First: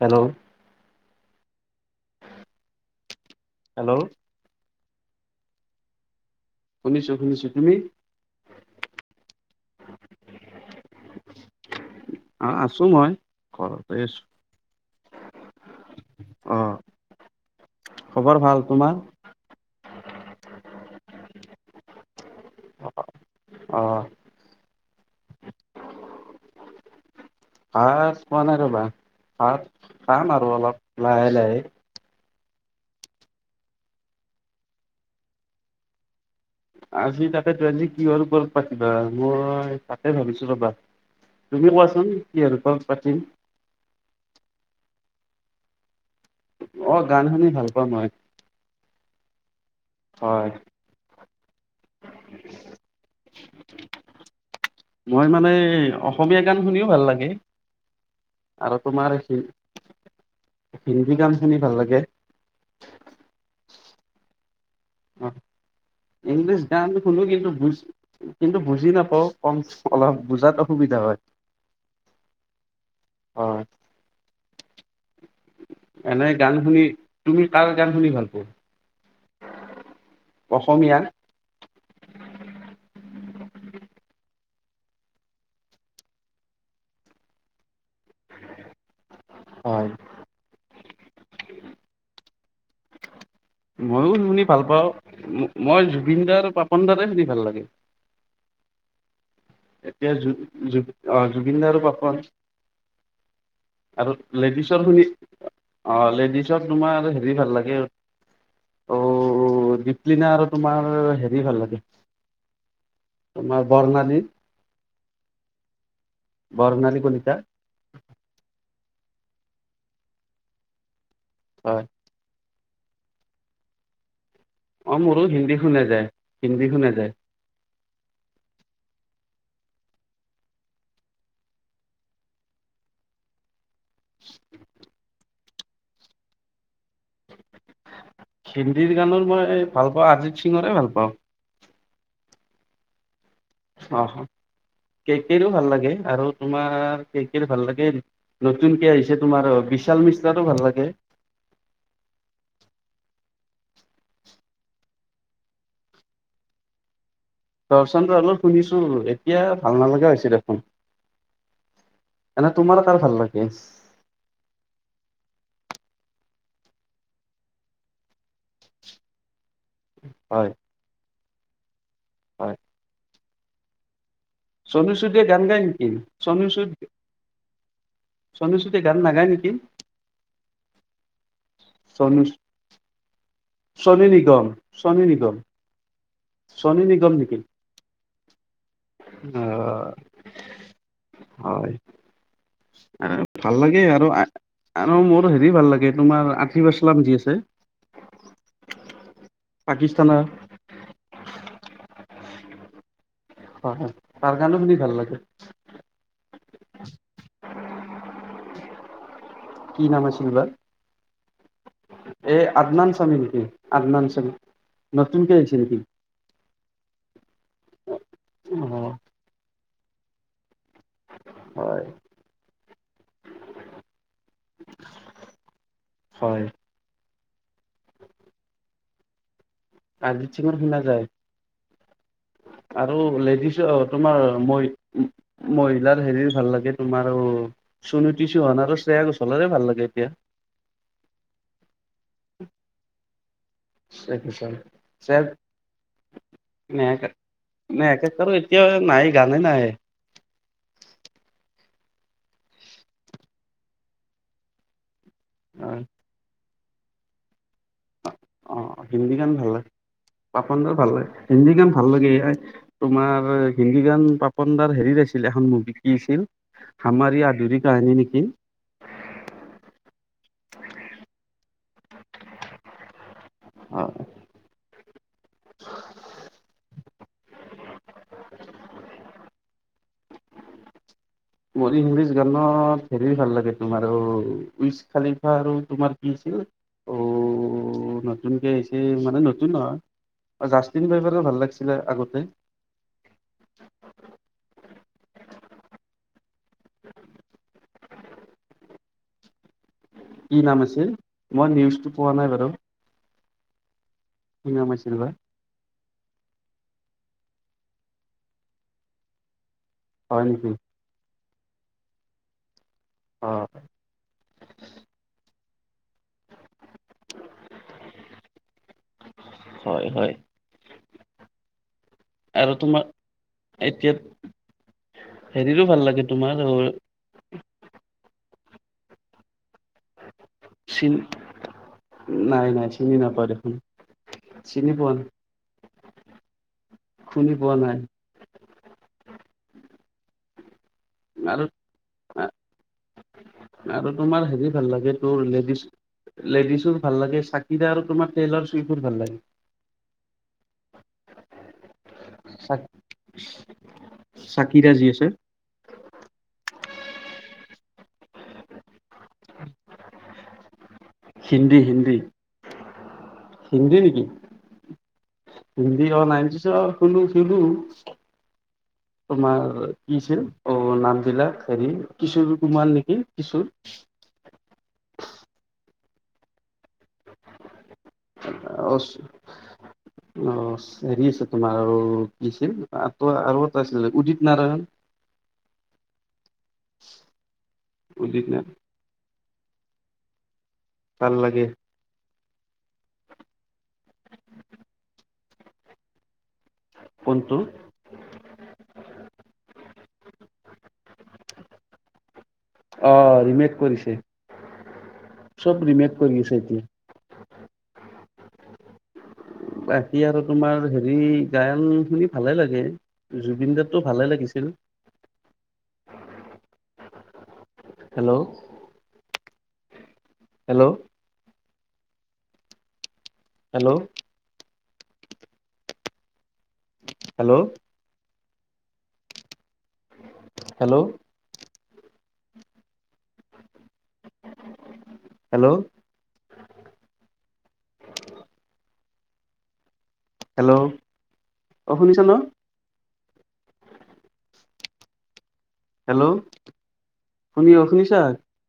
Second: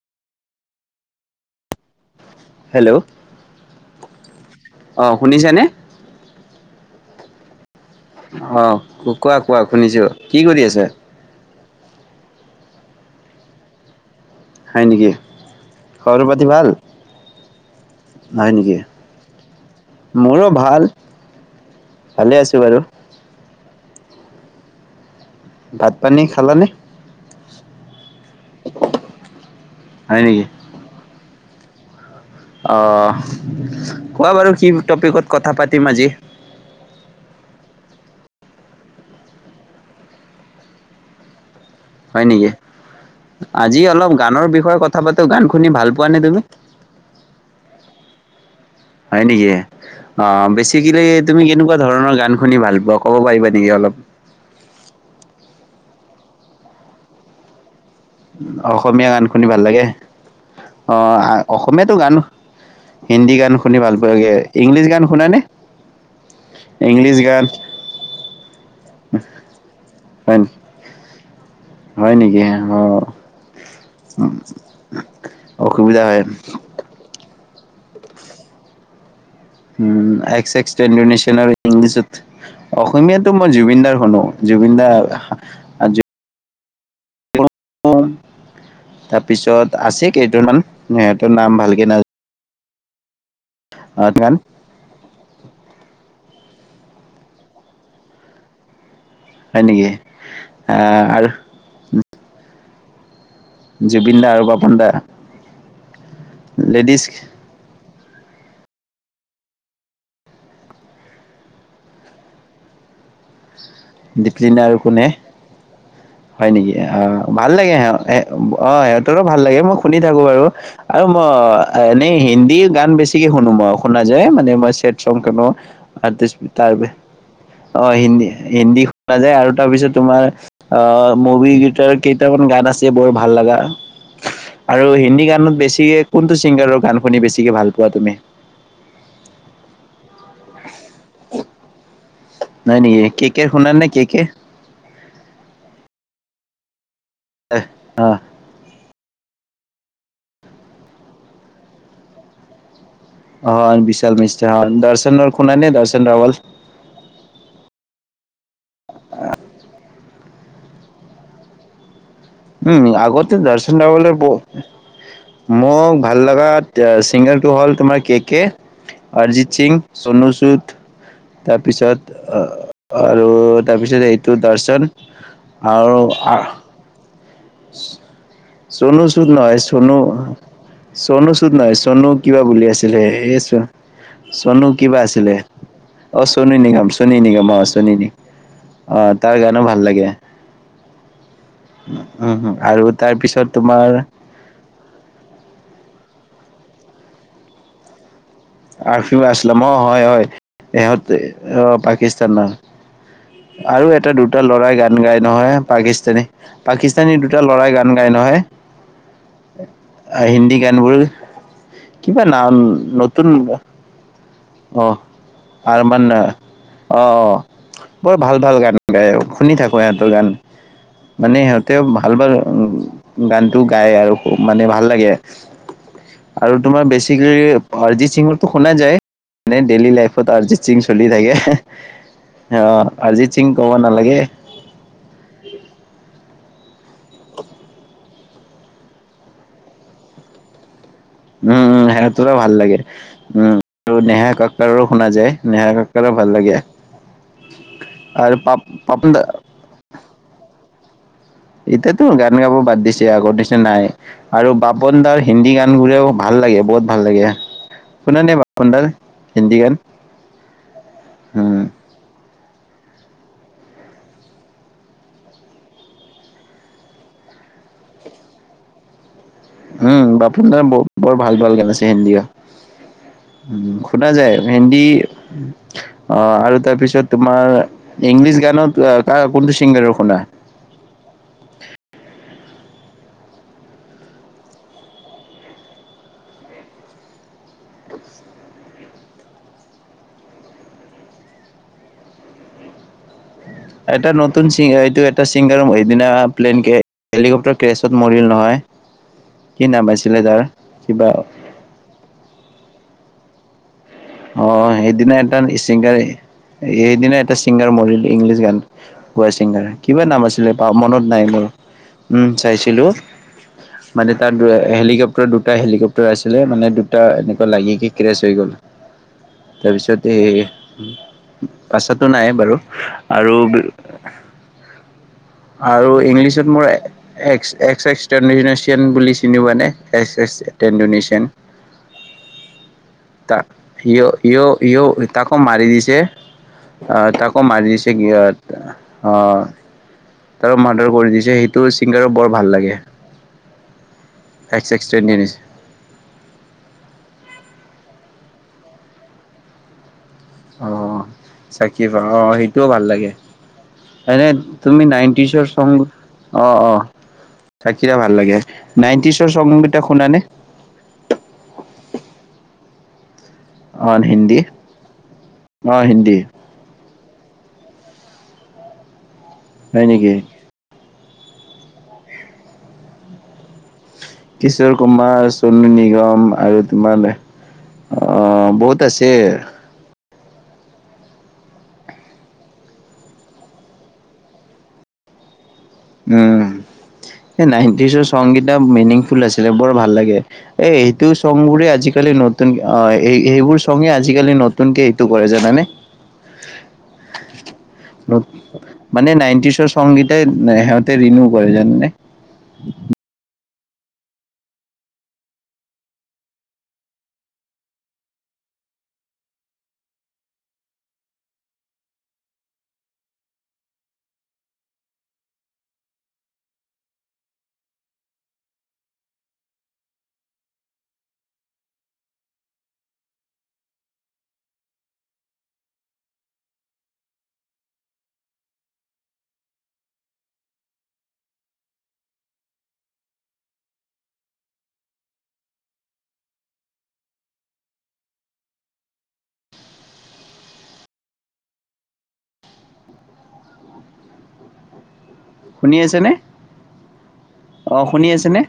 Hello. Hello. Hello. অ শুনিছানে? শুনিছো শুনিছো তুমি। অ কোৱা কোৱা শুনিছো কি কৰি আছে আৰু আছো মই ঘৰতে আছো। হয় নেকি খবৰ পাতি অ ভাল খবৰ হয় ভাল নেকি। তোমাৰ মোৰো ভাল ভালে আছো বাৰু। অহ। ভাত পানী খালানে? ভাত পোৱা নাই ৰ'বা ভাত। হয় পাম আৰু অলপ লাহে লাহে। [inaudible] আহ কোৱা বাৰু কি টপিকত কথা পাতিম আজি? আজি তাতে ত আজি কিহৰ ওপৰত পাতিবা? মই তাতে ভাবিছো ৰবা। তুমি কোৱাচোন হয় নেকি? কিহৰ ওপৰত পাতিম আজি অলপ গানৰ বিষয়ে কথা পা। তো গান শুনি ভাল পোৱা নে তুমি? অ গান শুনি ভাল পাওঁ মই [inaudible] হয় নেকি? আহ হয় বেছিকেলি। তুমি কেনো। এনেকুৱা ধৰণৰ গান শুনি ভাল পোৱা কব পাৰিবা নেকি অলপ? মই মানে অসমীয়া গান শুনিও ভাল লাগে। আৰু তোমাৰ অসমীয়া গান শুনি ভাল লাগে। অ হিন্দী গান শুনি ভাল অসমীয়াতো লাগে গান, হিন্দী গান। শুনি ভাল পোৱাগৈ। অ ইংলিছ গান ইংলিছ শুনো গান কিন্তু বুজ কিন্তু বুি। বুজি নাপাওঁ, কম অলপ হয় বুজাত অসুবিধা হয় হয় নেকি অ অ উ [inaudible] এনে গান শুনি তুমি। কাৰ গান শুনি ভাল পোৱা? উ এক্স এক্স অসমীয়া তেন্দেনেছ আৰু ইংলিছত, অসমীয়াত। মই জুবিন দাৰ শুনো, জুবিন দাৰ [inaudible] তাৰপিছত আছে কেইজনমান। সিহঁতৰ নাম ভালকে না। মইও গান শুনি ভাল পাওঁ, মই জুবিনদাৰ। পাপন দাৰে শুনি ভাল লাগে। হয় নেকি এতিয়া জু জু আহ জুবিনদাৰো পাপন আৰু জুবিন দা পাপন লেডিছৰ দা শুনি অ লেডিছত লেডিজ তোমাৰ হেৰি ভাল লাগে। অ, দিপলিনা আৰু তোমাৰ হেৰি ভাল লাগে, তোমাৰ বৰ্ণালী। দীপলিনা আৰু কোনে? হয় নেকি? বৰ্ণালী অ কলিতা ভাল লাগে অ [inaudible] তৰো ভাল লাগে মই শুনি থাকো বাৰু। আৰু মই হয় এনেই হিন্দী। গান বেছিকে শুনো মই, শুনা যায়। মানে মই অ ছেদ সং মোৰো শুনো। হিন্দী শুনা যায় হিন্দী শুনা যায় [unintelligible] অ হিন্দী। হিন্দী শুনা যায়, আৰু তাৰ পিছত তোমাৰ আহ, মুভি গীতৰ কেইটামান গান আছে বৰ ভাল লগা। আৰু হিন্দী গানত বেছি কোনটো ছিংগাৰৰ গান শুনি বেছি হিন্দীৰ গানৰ মই ভাল পাওঁ অজিত সিঙৰে ভাল পাওঁ নাই নাই একে কে শুনাৰ নে কি কে সও ভাল লাগে আৰু তোমাৰ। এক ভাল লাগে, নতুনকে আহিছে তোমাৰ। বিশাল মিশ্ৰাতটো ভাল লাগে। হয় বিশাল মিস্ৰ হয়। দৰ্শন খুোনাই নে দৰ্শন ৰাৱল? দৰ্শন অলপ শুনিছো, এতিয়া ভাল নালগা হৈছে দেখোন। এনে তোমাৰ উম কাৰ ভাল আগতে লাগে দৰ্শন ৰোৱালে, মোক ভাল লাগ। চিংগাৰটো হ'ল তোমাৰ কে কে আৰ সিং হয় সনচুত তাৰপিছত। অ হয় [unintelligible] আৰু তাৰপিছত এই চনু চেতিয়াই গান গায় নেকি? চনু চেতিয়া। চনু চুদ নেকি নহয় চনু চনু চুদ নহয় চনু কিবা বুলি আছিলে। এ চ চনু নিগম চনু কিবা নিগম আছিলে। অ চনু নিগাম নিগম চনী নেকি নিগাম অ চনী নিগম। আহ, তাৰ অ গানো ভাল লাগে। হয় উম হম আৰু তাৰপিছত ভাল লাগে তোমাৰ আৰু। আৰু মোৰ হেৰি ভাল লাগে তোমাৰ। আতিফ আছলাম যি আছে। আৰফিফ আছলাম অ হয় পাকিস্তানৰ হয়। সিহঁতে আহ পাকিস্তান ন। হয় আৰু হয় এটা তাৰ দুটা গানো শুনি লৰাই ভাল গান লাগে গায় নহয় পাকিস্তানী। পাকিস্তানী দুটা ল'ৰাই গান গায় নহয়। কি নাম অ আছিল বা হিন্দী গানবোৰো। কিবা এই নাম আদনান নত স্বামী নেকি আদনাম চনী, নতুনকে আহছিল নেকি? আহঁ ', আহ। বৰ ভাল ভাল গান গাই। শুনি থাকো। হয়টোগান। মানে সিহঁতেও হয় ভাল ভাল। গানটো গায় আৰু। মানে ভাল লাগে। হয় আৰু তোমাৰ বেছি। টিকলি [unintelligible] অৰজিত সিংৰটো শুনা যায়। মানে ডেইলি লাইফত অৰজিত সিংৰ অৰিজিত সিং শুনা চলি যায়। থাকে অ আৰু অৰিজিত সিং ক'ব লেডিছ নালাগে তোমাৰ ম- মহিলাৰ হেৰি ভাল লাগে। তোমাৰো কিছু হোৱা নাই আৰু স্নেহা গোছলাৰো ভাল লাগে এতিয়া উম উম হেৰা তোৰো ভাল লাগে উম আৰু শ্ৰেয়া নেহা ঘোষাল কককাৰো শুনা শ্ৰেয়া যায় নেহা কককাৰো ভাল লাগে নেহা নেহা কাক্কাৰৰ আৰু এতিয়া পাপ নাই পাপন দা গানে নাহে। এতিয়াতো গান গাব বাদ দিছে আগৰ নিচিনা নাই আৰু বাপু পাপন দাৰ হিন্দী গানবোৰেও ভাল লাগে বহুত ভাল লাগে শুনা নে অ বাপন দাৰ হিন্দী গান ভাল লাগে পাপনডাৰ ভাল লাগে হিন্দী উম গান ভাল লাগে তোমাৰ হিন্দী গান পাপনদাৰ হেৰিত আছিল এখন মুভি আছিল হামাৰ ই আধুৰি কাহিনী নেকি ডে ইণ্ডিয়া উ হয় সোধা যায় ভেন্দি [inaudible] অ আৰু তাৰপিছত ত তোমাৰ ইংলিছ গানত আ ক কোনটো ছিংগাৰৰ শুনা মোৰ ইংলিছ গানত হেৰিৰ ভাল লাগে তোমাৰ উইচ খালিফা আৰু তোমাৰ কি হৈছিল অ নতুনকে আহিছে মানে নতুন হয় জাষ্টিন বাইবাৰ ভাল লাগিছিলে আগতে এটা নতুন ছিং এ এইটো এটা ছিংগাৰ সেদিনা প্লেনকে হেলিকপ্টাৰ কেছত মৰিল নহয় কি নাম আছিলে কি তাৰ নাম আছিল কিবা অ মই নিউজটো পোৱা নাই বাৰু অ কি নাম আছিল বা সেইদিনা এদান ছিংগাৰে এইদিনা এটা ছিংগাৰ মৰিল ইংলিছ গান গোৱা ছিংগাৰ কিবা নাম হয় আছিলে নেকি তাৰ মনত নাই মোৰ উম চাইছো দিলো অ মানে তাৰ দো হেলিকপ্টাৰ দুখন এটা হেলিকপ্টাৰ আছিলে মানে দুটা এনেকুৱা লাগি কিনি কেচ হৈ হয় তাৰপিছত হয় এই পাছাততো নাই আৰু বাৰু তোমাৰ আৰু এতিয়া হেৰিৰো ভাল আৰু লাগে তোমাৰ ইংলিছত মোৰ একচ একচটন দি পেলাই চিয়েন বুলি চিনি পোৱা নে এছ এছ চিন টেডুনেচিয়ন নাই নাই চিনি নাপাওঁ ত দেখোন চিনি পোৱা নাই, তাকো মাৰি দিছে অ শুনি তাকো পোৱা মাৰি নাই দিছে অ তাৰ ম আৰু আৰু তোমাৰ হেৰি ভাল এক্স এক্স লাগে ট্ৰেণ্ডিং তোৰ লেডিছ লেডিছৰ ভাল লাগে চ সতি আৰু তোমাৰ টেইলাৰ চুইবোৰ ভাল লাগে অ চাকি অ চাক সেইটোও ভাল লাগে এনে চাকিৰা তুমি যি আছে নাইনটিজৰ চ অ অ থাকিটা ভাল লাগে নাইনটিচৰকেইটা শুনানে হিন্দী হিন্দী হিন্দী অ নেকি হিন্দী হিন্দী অ [unintelligible] শুৰু তোমাৰ হয় নেকি কিছে অ নাম [unintelligible] হেৰি কিশোৰ কুমাৰ নেকি কিশোৰ কিশোৰ কুমাৰ চনু নিগম আৰু তোমাৰ অ অ বহুত আছে অ হেৰি আছে তোমাৰ আৰু কি আছিল ত আৰু এটা আছিলে উদিত নাৰায়ণ উম এই নাইনটিজৰ উদিত চঙকিটা নাৰায়ণ মিনিং ফুল আছিলে বৰ ভাল লাগে এ এইটো ভাল লাগে [unintelligible] আজিকালি নতু [unintelligible] ন আহ এই এইবোৰ চঙে আজিকালি নতুনকে এইটো কৰে জানানে কোনটো মানে নাইনটিছৰ চঙকেইটাই সিহঁতে ৰিণিউ কৰে জাননে অ ৰিমেক কৰিছে চব ৰিমেক কৰি আছে এতিয়া বাকী আৰু তোমাৰ হেৰি গান শুনি ভালে লাগে জুবিন দাৰটো ভালে লাগিছিল hello hello hello hello hello hello hello অঁ শুনিছ ন শুনি হেল্ল' আছেনে শুনি অ শুনিছা? শুনি আছেনে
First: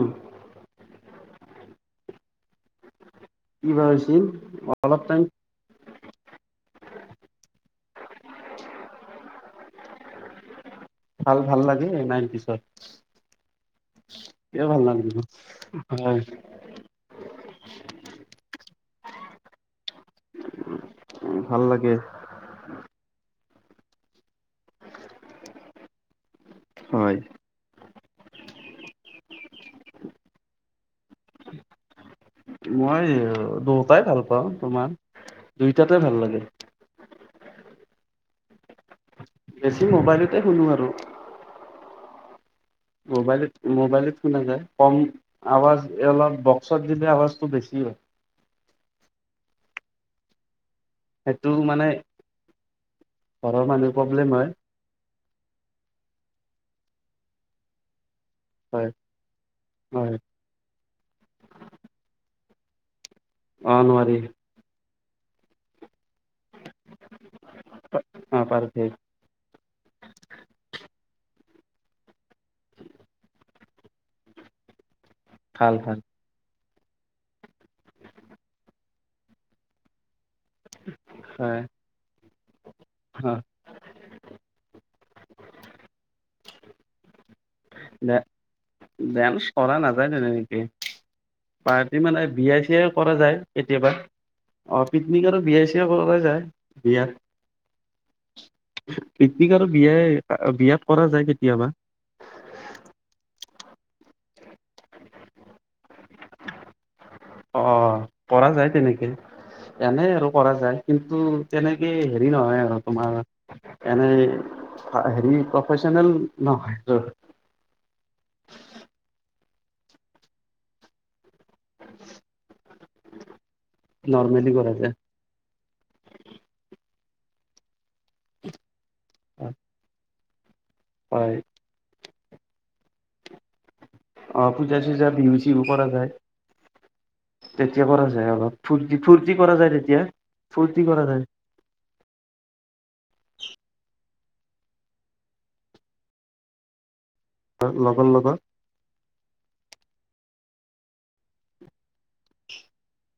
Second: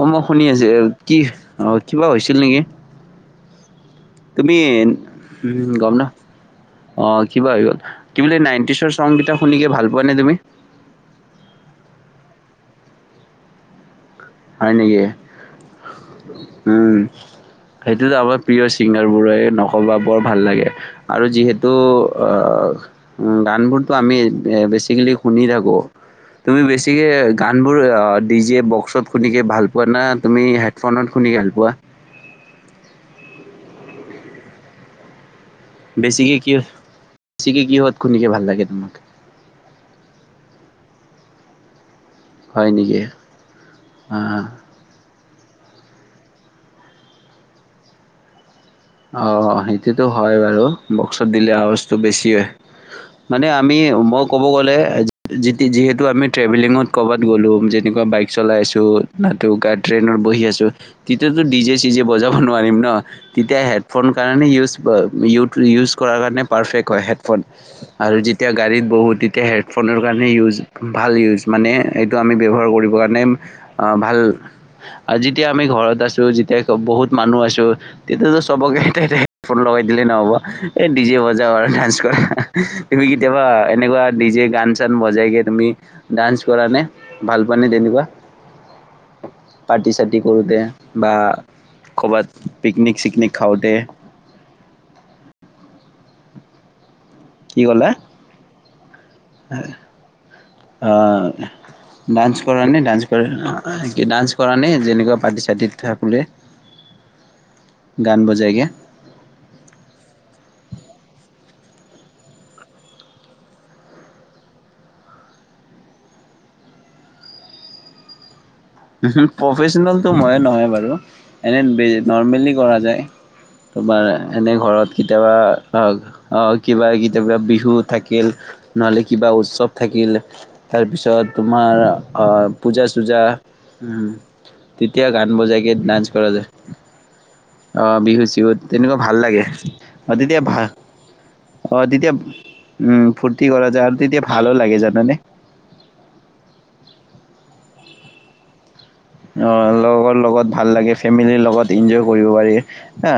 অ মই শুনি আছো কি অঁ কিবা হৈছিল নেকি কি বা হৈছিল তুমি অলপ টাইম [unintelligible] ন অ কিবা হৈ গল কি বোলে নাইনটিচৰ চঙ কিটা শুনি ভাল পোৱা নে তুমি ভাল ভাল লাগে নাইনটিজৰ হয় নেকি হয় উম সেইটোতো আমাৰ প্ৰিয় চিঙ্গাৰবোৰে ন সবা বৰ ভাল লাগে আৰু ভাল যিহেতু লাগে গানবোৰতো আমি বেছিকেলি শুনি থাকোঁ তুমি বেছিকে হয়। গান বোৰ অ ডি জে বক্সত শুনিকে ভাল পোৱা না তুমি হেডফোনত শুনি ভাল পোৱা মই দুয়োটাই ভাল পাওঁ তোমাৰ দুইটাতে ভাল বেছিকে লাগে কি বেছিকে কিহত খুনিকে ভাল লাগে তোমাক বেছি মোবাইলতে শুনো আৰু। হয় নেকি? মোবাইলত মোবাইলত কনে অ', যায় কম। আৱাজ অলপ বক্সত দিলে আৱাজটো বেছি হয়। অ', সেইটোতো হয় বাৰু। বক্সত সেইটো দিলে মানে আজটো বেছিয়ে মানে ঘৰৰ আমি মানুহ মই প্ৰব্লেম ক'ব হয় গ'লে এ যিতি যিহেতু আমি ৰ্টেভেলিং ত কবাত গলো যেনকুৱা বাইক। চলাই আছো হয় নাইত হয় ট্ৰেইনত বহি আছো তেতিয়াতো ডি জে চিজে বজাব। নোৱাৰিম ন এতিয়া অ হেডফোন নোৱাৰি কাৰণে ইউজ। ব ইউট ইউজ কৰাৰ কাৰণে পাৰফেক্ট হয় হেডফোন আৰু অ যেতিয়া গাড়ীত পাৰফেক্ট বহোঁ তেতিয়া হেডফোনৰ কাৰণে ইউজ ভাল ইউজ। মানে এইটো আমি ব্যৱহাৰ কৰিবৰ কাৰণে ভাল। আৰু যেতিয়া আমি ভাল ঘৰত ভাল আছোঁ যেতিয়া। বহুত মানুহ আছো। তেতিয়াতো চবকে হেডফোন লগাই দিলেই নহ'ব। এই ডিজে বজাও হয় আৰু ডান্স কৰা হা হা তুমি অ কেতিয়াবা এনেকুৱা নিজে গান চান। বজাইকে তুমি দাঞ্চ কৰানে ভাল মানে তেনেকুৱা ডে ডেন্স কৰা পাৰ্টি নাযায় চাৰ্টি কৰোতে তেনেকে বা পাৰ্টি ক মানে বাত। বিয়া কৰা যায় কেতিয়াবা অ পিকনিক আৰু বিয়া চিয়াত কৰা যায়। বিয়া। কি কলাঁ? পিকনিক আৰু বিয়াই বিয়াত কৰা আহ, যায় কেতিয়াবা। ডান্স কৰা নে ডান্স কৰে ডান্স কৰা নে যেনেকুৱা পাৰ্তি চাৰ্তিত। অ, গান পৰা বজাইকে যায় তেনেকে এনে আৰু কৰা যায় কিন্তু? তেনেকে হেৰি নহয় আৰু তোমাৰ এনে হেৰি প্ৰফেচনেল নহয়। উহু প্ৰফেচনেলটো ময়ো নহয় বাৰু। এনে বে নৰ্মেলি কৰা যায় তোমাৰ নৰ্মেলি এনেই কৰা যায়। ঘৰত কেতিয়াবা অ অ কিবা। কিবা বিহু থাকিল। নহ'লে কিবা উৎসৱ থাকিল। তাৰপিছত হয় তোমাৰ অ পূজা চূজা। অ পূজা চূজা তেতিয়া গান বিহু চিহু বজাইকে ডান্স কৰা যায়। তেতিয়া আহ কৰা বিহু যায় অলপ চিহুত ফূৰ্তি তেনেকুৱা ভাল ফূৰ্তি লাগে। কৰা যায় অ তেতিয়া ভা, ফূৰ্তি কৰা যায় অহ তেতিয়া উম ফূৰ্তি কৰা যায় আৰু তেতিয়া ভালো লাগে জানানে। লগৰ লগত। অ লগৰ লগত ভাল লাগে, ফেমিলিৰ লগত ইনজয় কৰিব পাৰি হা।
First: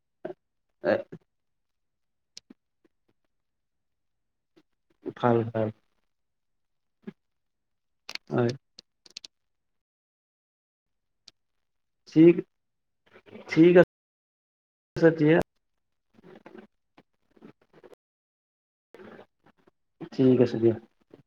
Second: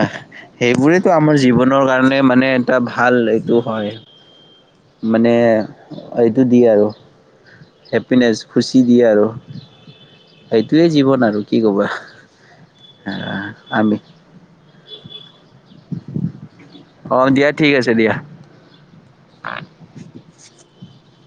সেইবোৰেইতো আমাৰ জীৱনৰ কাণ মানে মানে এটা ভাল, এইটো হয়। মানে ভাল ভাল আইট টো দি আৰু। হেপিনেছ হয় খুচি দিয়ে আৰু। সেইটোৱেই জীৱন আৰু। কি ক'বা? ঠিক আ আমি ছে এতিয়া অ', দিয়া ঠিক আছে দিয়া। ঠিক আছে দিয়া [unintelligible]